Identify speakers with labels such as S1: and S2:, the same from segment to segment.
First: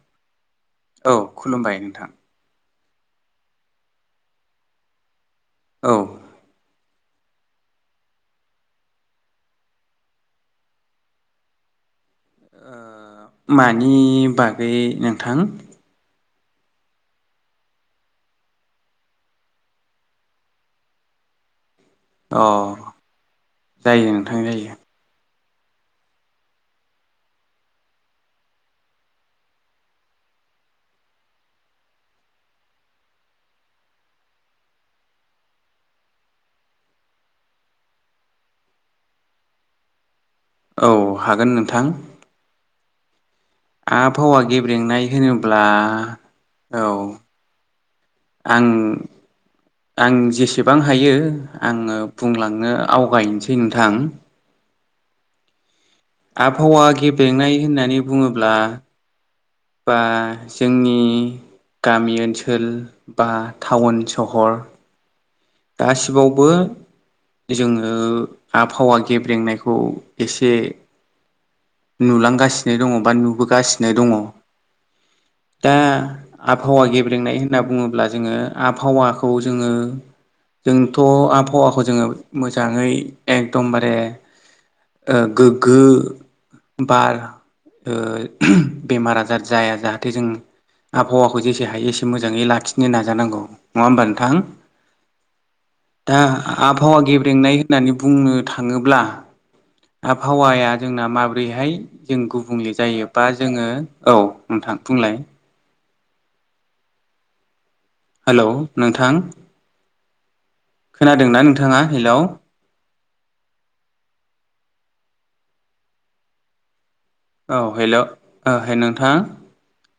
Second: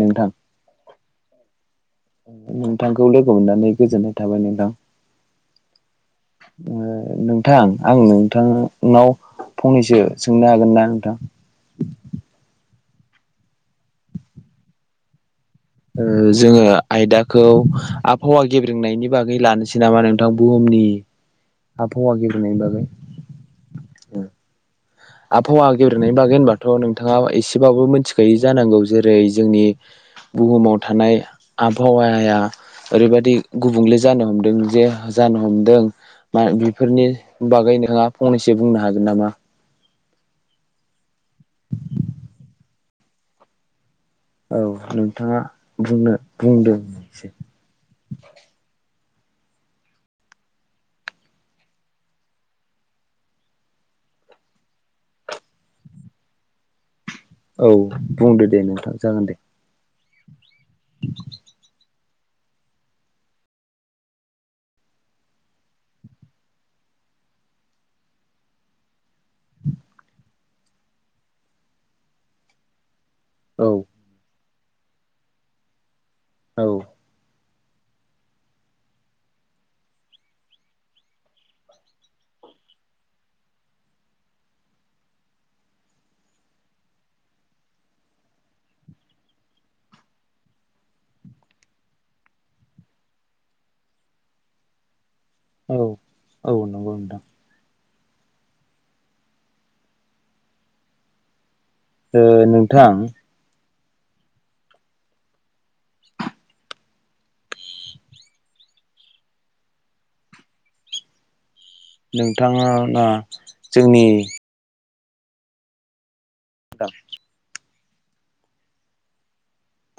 S1: नोंथां।
S2: औ खुलुमबाय नोंथां।
S1: बिथांखौ लोगो मोननानै गोजोननाय थाबाय नोंथां।
S2: औ
S1: नोंथां आं नोंथांनाव फंनैसो सोंनो हागोन ना नोंथां। [inaudible]
S2: ओ मानि बागै नोंथां।
S1: जोङो आयदाखौ आबहावा गेब्रेनायनि बागै लानोसै नामा नोंथां बुहुमनि आबहावा
S2: अ
S1: गनायनि बागै
S2: जायो
S1: उम।
S2: नोंथां जायो
S1: आबहावा गेब्रेनायनि बागै होनबाथ' नोंथाङा एसेबाबो मिथिखायो जानांगौ जेरै जोंनि। बुहुमाव थानाय आबहावाया ओरैबायाददि गुबुंले जानो हमदों जे जानो हमदों। मा बेफोरनि बागै नोंथाङा फंनैसो बुंनो हागोन नामा
S2: औ हागोन नोंथां। आबहावा
S1: औ
S2: गेब्रेंनाय
S1: नोंथाङा
S2: होनोब्ला
S1: बुंनो बुंदो
S2: औ
S1: एसे
S2: आं
S1: [inaudible]
S2: आं जेसेबां हायो आङो बुंलांनो आवगायनोसै नोंथां। आबहावा गेब्लेंनाय
S1: औ
S2: होननानै
S1: बुंदो
S2: बुङोब्ला
S1: दे नोंथां जागोन दे
S2: बा जोंनि गामि ओनसोल बा टाउन सहर गासिबावबो जोङो आबहावा गेब्रेंनायखौ एसे ए नुलांगासिनो दङ बा
S1: औ
S2: नुबोगासिनो दङ। दा
S1: औ
S2: आबहावा गेब्रेंनाय होन होनना बुङोब्ला जोङो आबहावाखौ जोङो जोंथ' आबहावाखौ जोङो मोजाङै एकदमबारे गोग्गो बार ओ बेमार आजार जाया जाहाथे जों। आबहावाखौ जेसे हायो एसे मोजाङै लाखिनो नाजानांगौ नङा होमबा नोंथां।
S1: औ
S2: दा
S1: औ नंगौ
S2: आबहावा
S1: नोंथां
S2: गेब्रेंनाय होननानै बुंनो थाङोब्ला आबहावाया जोंना माबोरैहाय जों
S1: ओ
S2: गुबुंले
S1: नोंथां
S2: जायोबा जोङो औ नोंथां बुंलाय हेल' नोंथां खोनादों ना नदों
S1: नोंथाङा जोंनि दाद।
S2: औ हेल' नोंथां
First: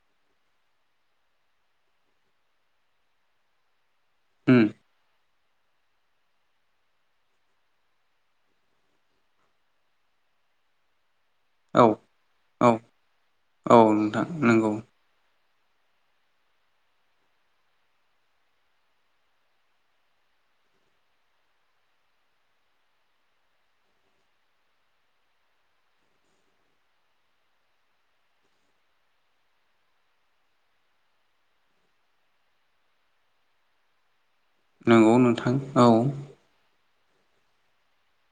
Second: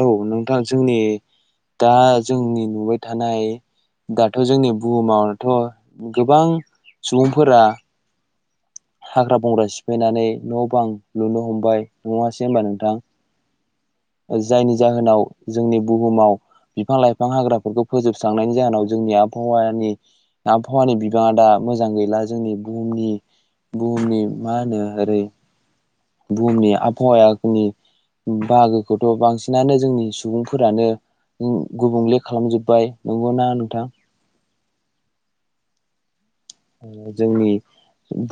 S1: औ नोंथां जोंनि दा जोंनि नुबाय थानाय दाथ'
S2: उम
S1: जोंनि बुहुमावथ' गोबां सुबुंफोरा हाग्रा- बंग्रा सिफायनानै न' बां लुनो हमबाय
S2: औ
S1: नङासै होनबा
S2: औ
S1: नोंथां
S2: औ नोंथां नंगौ
S1: जायनि जाहोनाव जोंनि बुहुमाव बिफां लाइफां हाग्राफोरखौ फोजोबस्रांनायनि जाहोनाव जोंनि आबहावानि आबहावानि बिबाङा दा मोजां गैला जोंनि बुहुमनि बुहुमनि मा होनो ओरै बुहुमनि आबहावायागनि बाहागोखौथ' बांसिनानो जोंनि सुबुंफोरानो गु गुबुंले खालामजोब्बाय नंगौ ना नोंथां?
S2: नंगौ नोंथां औ
S1: जोंनि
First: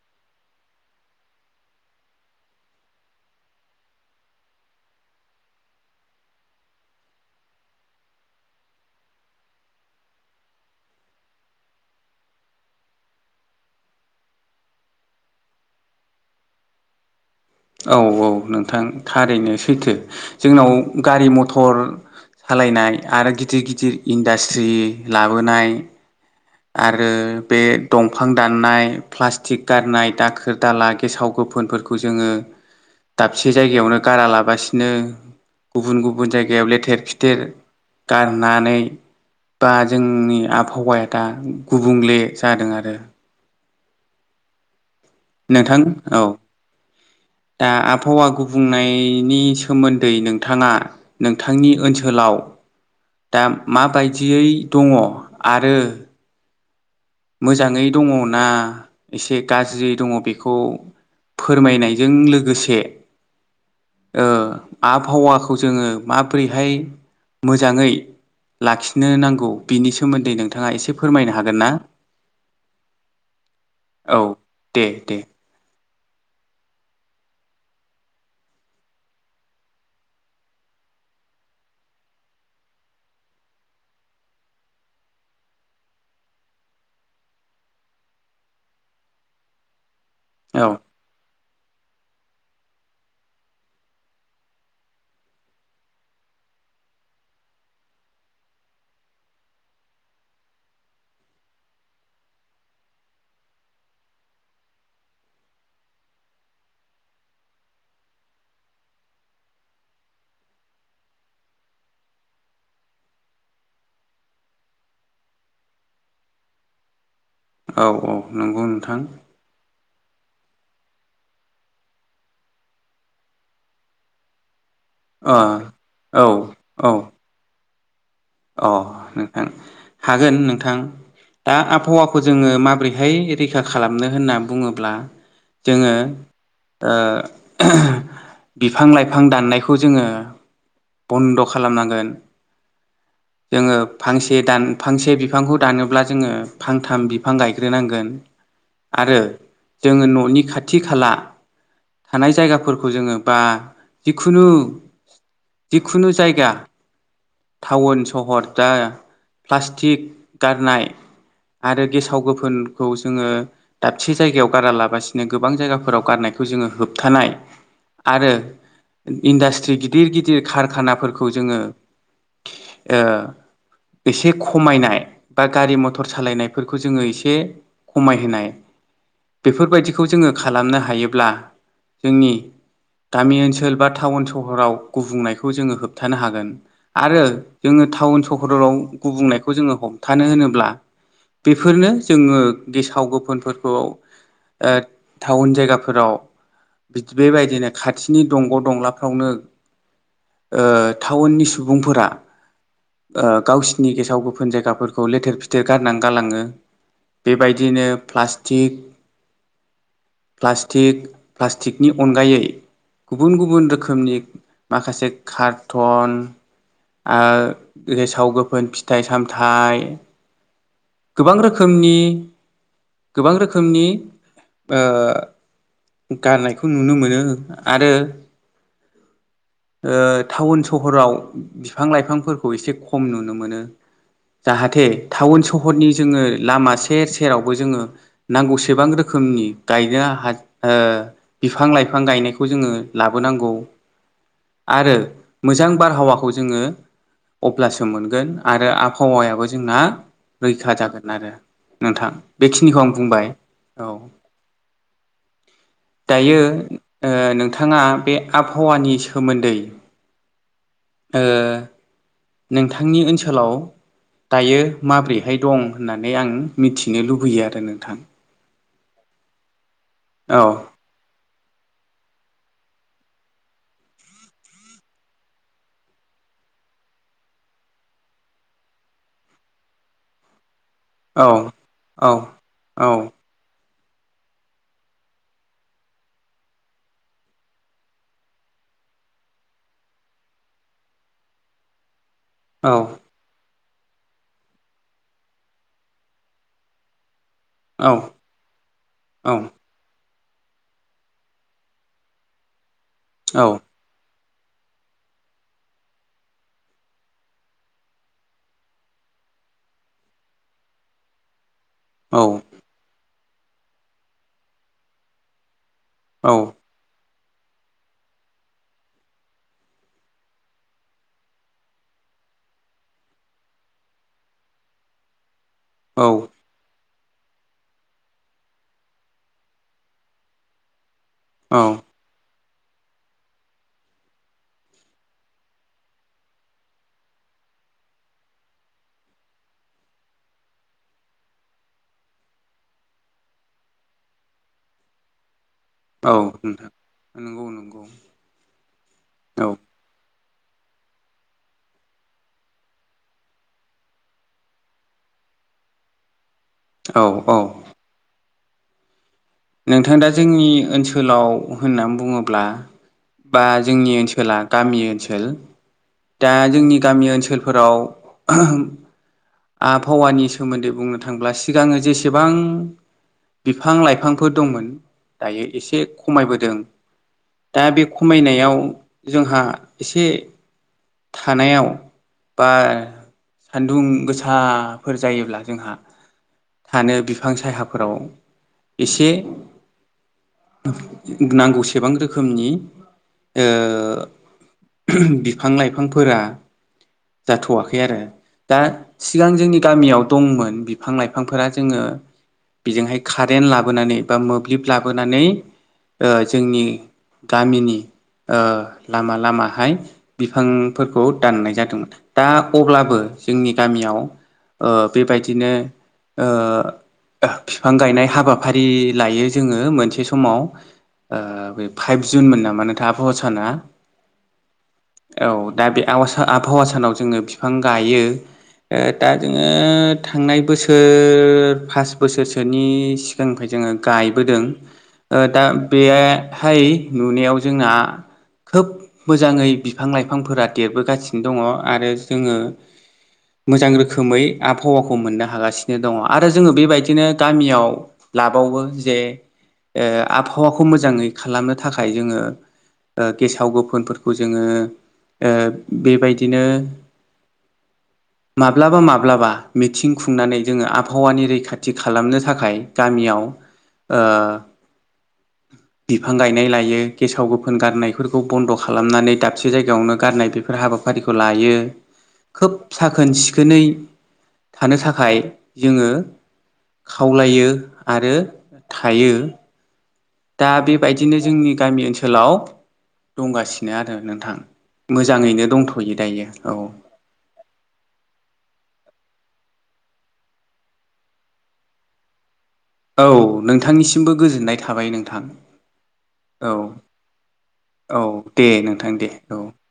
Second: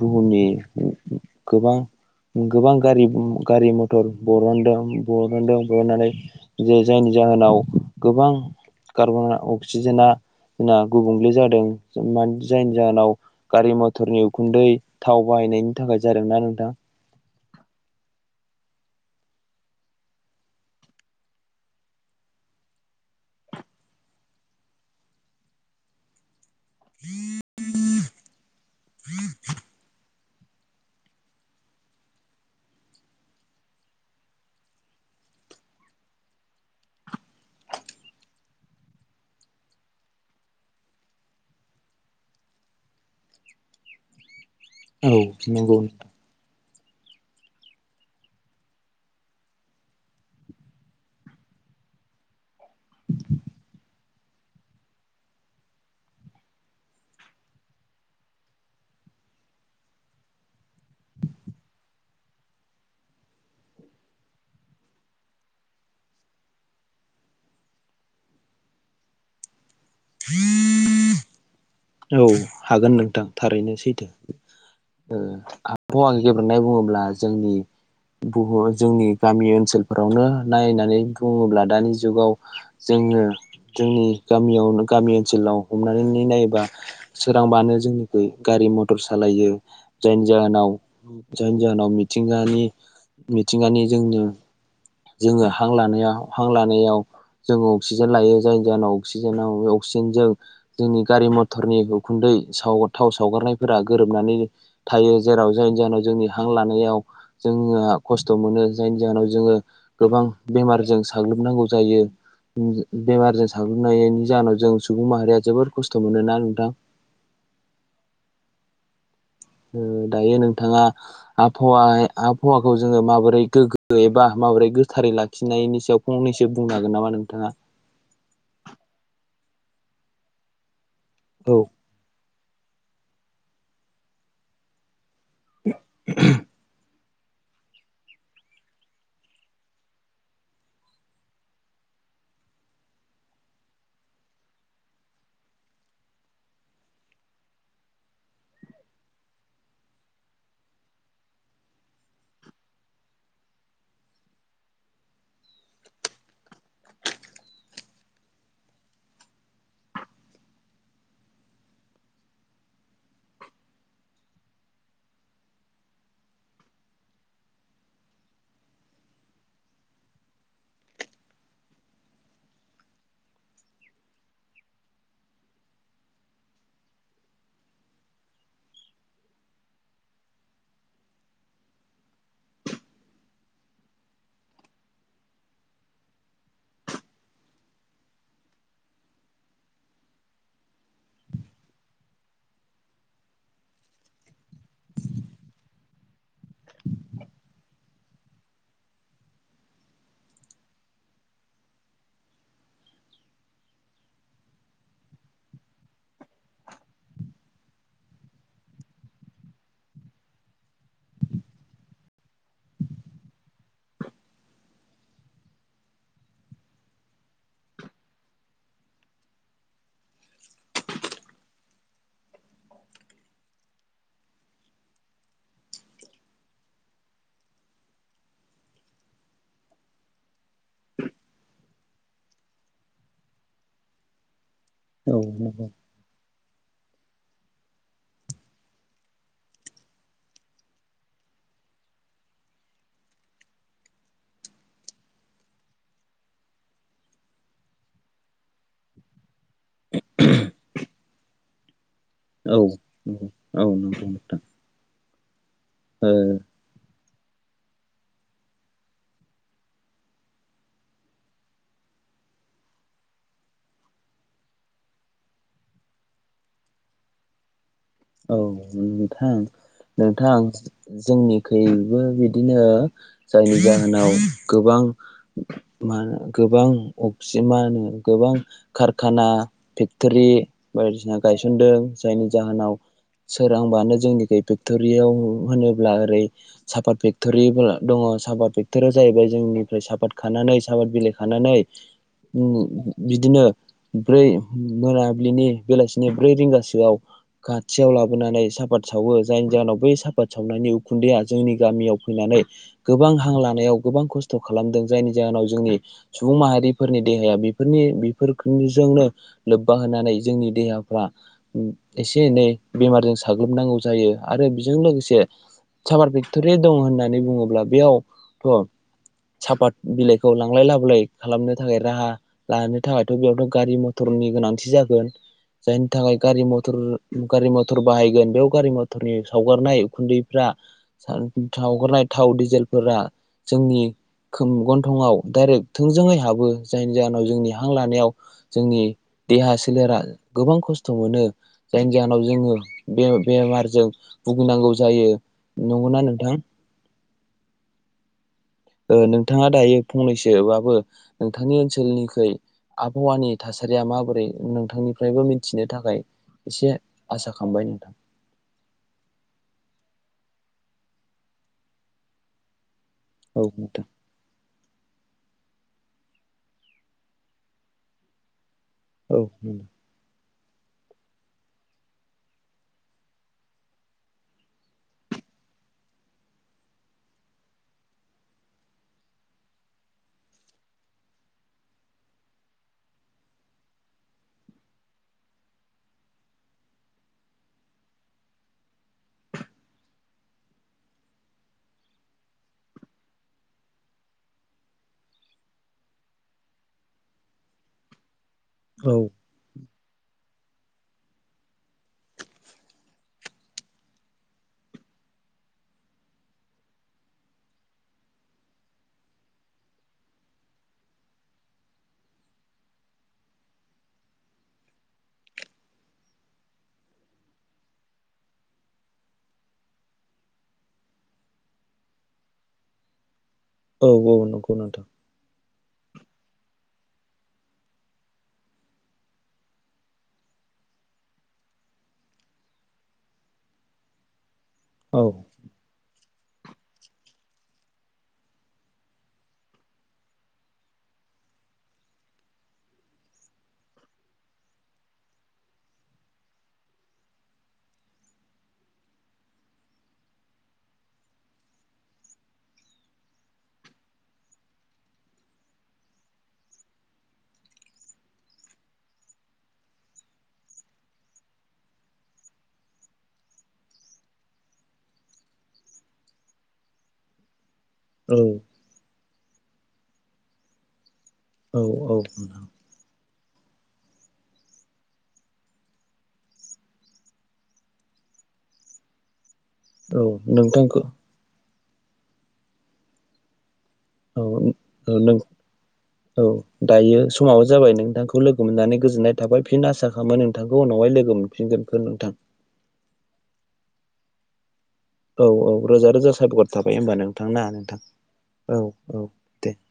S1: बुहुमनि गोबां गोबां गारि गारि मथर बरनदों बरनदों बरननानै जे जोंनि जाहोनाव गोबां कार्बन अक्सिजेना जोंना गुबुंले जादों जायनि जाहोनाव गारि मथरनि उखुन्दै थाव बाहायनायनि थाखाय जादोंना नोंथां।
S2: औ- औ नोंथां थारैनो सैथो जोंनाव गारि मथर सालायनाय आरो गिदिर गिदिर इन्डास्ट्रि लाबोनाय आरो बे दंफां दाननाय प्लास्टिक गारनाय दाखो दाला गेसाव गोफोनफोरखौ जोङो दाबसे जायगायावनो गारा लाबासिनो गुबुन गुबुन जायगायाव लेथेर फिथेर गारनानै बा जोंनि आबहावाया दा गुबुंले जादों आरो
S1: औ नोंगौ
S2: नोंथां औ दा आबहावा गुबुंनायनि सोमोन्दै नोंथाङा नोंथांनि ओनसोलाव दा माबायदियै दङ आरो मोजाङै दङ ना एसे गाज्रि दङ बेखौ फोरमायनायजों लोगोसे ओ आबहावाखौ जोङो माबोरैहाय मोजाङै लाखिनो नांगौ बिनि सोमोन्दै नोंथाङा एसे फोरमायनो हागोन ना।
S1: औ हागोन नोंथां थारैनो सैथो
S2: औ दे
S1: ओ
S2: दे
S1: फआ गेब्रेनाय बुङोब्ला जोंनि बहु जोंनि गामि ओनसोलफोरावनो नायनानै बुङोब्ला दानि जुगाव जों जोङो जोंनि गामियाव गामि ओनसोलाव हमनानै नायोबा सोरांबानो जोंनिखै गारि मटर सालायो जायनि
S2: औ
S1: जाहोनाव जायनि जाहोनाव मिथिंगानि मिथिंगानि जोंनो जोङो हां लानायाव हां लानायाव जोङो अक्सिजेन लायो जायनि जाहोनाव अक्सिजेनाव- [unintelligible] जोंनि गारि मट टरनि उखुन्दै साव थाव सावगारनायफोरा गोरोबनानै थायो जेराव जायनि जाहोनाव जोंनि हां लानायाव जों खस्थ' मोनो जायनि जाहोनाव जोङो गोबां बेमारजों साग्लोबना होबाव जायो उम बेमारजों साग्लोबनायनि जाहोनाव जों सुबुं माहारिया जोबोर खस्थ मोनोना औ दा
S2: औ औ नंगौ नोंथां
S1: ओ दायो नोंथाङा आबहावाय आबहावाखौ जोङो माबोरै गोग्गो एबा माबोरै गोस थारै
S2: ओ
S1: लाखिनायनि सायाव
S2: औ
S1: फंनैसो बुंनो
S2: औ
S1: हागोन नामा नोंथाङा?
S2: अ नोंथां हागोन नोंथां दा
S1: औ
S2: आबहावाखौ जोङो माब्रैहाय रैखा खालामनो होनना बुङोब्ला जोङो ओ बिफां- लाइफां दाननायखौ जोङो बन्द' खालामनांगोन।
S1: [inaudible]
S2: जोङो फांसे दान फांसे बिफांखौ दानोब्ला जोङो फांथाम बिफां गायग्रोनांगोन। आरो जोङो ननि खाथि खाला थानाय जायगाफोरखौ जोङो बा जिखुनु जिखुनु जायगा टाउन सहर दा प्लास्टिक गारनाय आरो गेसाव गोफोनखौ जोङो दाबसे जायगायाव गारा लाबासिनो गोबां जायगाफोराव गारनाय बेखौ जोङो होबथानाय आरो इन्डास्ट्रि गिदिर- गिदिर कारखानाफोरखौ जोङो ओ एसे खमायनाय बा गारि मथर सालायनायफोरखौ जोङो इसे खमायहोनाय। बेफोरबायदिखौ जोङो खालामनो हायोब्ला जोंनि गामि ओनसोल बा टाउन सहराव गुबुंनायखौ जोङो होबथानो हागोन। आरो जोङो टाउन सहराव गुबुंनायखौ जोङो हमथानो होनोब्ला बेफोरनो जोङो गेसाव गोफोनफोरखौ ओ थाउन जायगाफोराव बेबायदिनो खाथिनि दंग' दंलाफ्रावनो ओ टाउननि सुबुंफोरा ओ गावसिनि गेसाव गोफोन जायगाफोरखौ लेथेर फिथेर गारनां गालाङो बेबायदिनो प्लास्टिक प्लास्टिक प्लास्टिकनि अनगायै गुबुन गुबुन रोखोमनि माखासे खार्टन ओ गेसाव गोफोन फिथाइ -सामथाइ गोबां रोखोमनि गोबां रोखोमनि गारनायखौ नुनो मोनो आरो ओ टाउन सहराव बिफां -लाइफांफोरखौ एसे खम नुनो मोनो। जाहाथे
S1: औ
S2: टाउन
S1: नंगौ
S2: सहरनि जोङो लामा सेर- सेरावबो जोङो नांगौसेबां रोखोमनि गायग्रा हा ओ बिफां- लाइ बिफां गायनायखौ जोङो लाबोनांगौ आरो मोजां बारहावा खौ जोङो अब्लासो मोनगोन आरो आबहावायाबो जोंना रैखा जागोन आरो। नोंथां
S1: औ
S2: बेखिनिखौ आं
S1: नंगौ
S2: बुंबाय औ।
S1: नंगौ नोंथां
S2: दायो ओ नोंथाङा बे आबहावानि सोमोन्दै ओ नोंथांनि ओनसोलाव दायो माब्रैहाय दं होननानै आं मिथिनो लुबैयो आरो नोंथां
S1: औ नोंथां नोंथां
S2: औ
S1: जोंनिखैबो बि बिदिनो जायनि जाहोनाव गोबां मा गोबां अक्सि मा होनो गोबां कारखाना फेक्टरि बायदिसिना गायसनदों जायनि जाहोनाव सोरांबानो जोंनिखै फेक्टरियाव होनोब्ला ओरै सापात फेक्टरिफोरा दङ साफ साफाद फेक्टरा जाहैबाय जोंनिफ्राय साफाद खानानै सााबाद बिलाइ खानानै उम बिदिनो ब्रै मोनाबिलिनि बेलासिनि ब्रै रिंगासोआव खाथियाव लाबोनानै साफात सावो जायनि
S2: औ-औ-औ-औ-औ-औ-औ-औ-औ-औ-औ-औ-औ-औ
S1: जाहोनाव बै सा आबाद सावनायनि उखुन्दैया जोंनि गामियाव फैनानै गोबां हां लानायाव गोबां खस्थ' खस्थ' खालामदों जायनि जाहोनाव जोंनि सुबुं माहारिफोरनि देहाया बिफोरनि बिफोरखोनिजोंनो लोब्बा होनानै जोंनि देहाफ्रा एसे- एनै बेमारजों साग्लोबनांगौ जायो आरो बेजों लोगोसे साबार फेक्टरि दं होननानै बुङोब्ला बेयावथ' साफात बिलाइखौ लांलाय लाबोलाय खालामनो थाखाय राहा लानो थाखायथ' बेयावथ' गारि मथर नि गोनांथि जागोन जायनि थाखाय गारि मथर गारि मथर बाहायगोन बेयाव गारि मथरनि सावगारनाय उखुन्दैफ्रा थग्राय थाव डिजेलफोरा जोंनि [unintelligible] खोम गन्थंआव डाइरेक्ट थोंजोङै हाबो जायनि जाहोनाव जोंनि हां लानायाव जोंनि देहा सोलेरा गोबां खस्थ' मोनो जायनि गियानाव जोङो बे बेमारजों भुगिनांगौ जायो नंगौना नोंथां
S2: नंगौ नंगौ
S1: ओ नोंथाङा दायो फंनैसोबाबो नोंथांनि ओनसोलनिख्रुय आबहावानि थासारिया माबोरै नोंथांनिफ्रायबो मिथिनो थाखाय एसे
S2: औ-औ-औ
S1: आसा खालामबाय नोंथां
S2: नोंथां दा जोंनि ओनसोलाव होननानै बुङोब्ला
S1: औ
S2: बा
S1: नोंथां
S2: जोंनि ओनसोला गामि ओनसोल दा जोंनि गामि ओनसोलफोराव
S1: औ
S2: आबहावानि सोमोन्दै बुंनो थाङोब्ला सिगाङो जेसेबां बिफां लाइफां फोर दंमोन दायो एसे खमायबोदों दा बे खमायनायाव जोंहा एसे थानायाव बा सान्दुं गोसाफोर जायोब्ला जोंहा थानो बिफां सायााफोराव एसे नांगौसेबां रोखोमनि ओ बिफां लाइफांफोरा जाथ'वाखै आरो दा
S1: औ
S2: सिगां जोंनि गामियाव दंमोन बिफां लाइफांफोरा जोंङो बिजोंहाय कारेन लाब लाबोनानै बा मोब्लिब लाबोनानै ओ जोंनि गामिनि ओ लामा लामाहाय बिफांफोरखौ दाननाय जादोंमोन दा अब्लाबो जोंनि गामियाव ओ बेबायदिनो ओ फिफां गायनाय हाबा हाबाफारि लायो जोङो मोनसे समाव बे ओ फाइभ जुन मोन नामा नोंथाङ
S1: औ औ नंगौ नोंथां
S2: औ दा बे आवा आबहावा सानाव जोङो बिफां गायो ओ दा जोङो थांनाय बोसोर पास बोसोरसोनि सि जोंखै जोङो गायबोदों
S1: औ
S2: ओ दा बे हाय नुनायाव जोंहा खोब मोजाङै बिफां लाइफांफोरा देरबोगासिनो दङ आरो जोङो मोजां रोखोमै आबहावाखौ मोननो हागासिनो दङ आरो जोङो बेबायदिनो गामियाव लाबावो जे आबहावाखौ मोजाङै खालामनो थाखाय जोङो ओ गेसाव गोफोनफोरखौ जोङो बेबायदिनो
S1: [inaudible]
S2: माब्लाबा माब्लाबा मिथिं खुंनानै जोङो आबहावानि रैखाथि खालामनो थाखाय गामियाव ओ बिफां गायनाय लायो गेसाव गो गानायफोरखौ
S1: औ
S2: बन्द' खालामनानै दाबसे जायगायावनो गारनाय बेफोर हाबा फारिखौ लायो
S1: औ औ
S2: खोब साखोन सिख दिनै थानो थाखाय जोङो खावलायो आरो थायो
S1: औ
S2: दा
S1: नोंथांखौ
S2: बेबायदिनो जोंनि गामि ओनसोलाव दंगासिनो आरो
S1: औ
S2: नोंथां
S1: औ
S2: मोजाङैनो दंथ'यो दायो
S1: औ दायो समाबो जाबाय नोंथांखौ लोगो मोना नानै गोजोननाय थाबाय फिन आसा खालामो नोंथांखौ उनावहाय लोगो मोनफिनगोन नोंथां
S2: औ नोंथांनिसिमबो गोजोननाय थाबाय नोंथां
S1: औ औ रोजा रोजा साबायखर
S2: औ
S1: थाबाय होमबा नोंथां ना नोंथां
S2: औ दे
S1: औ
S2: नोंथां
S1: औ दे [inaudible]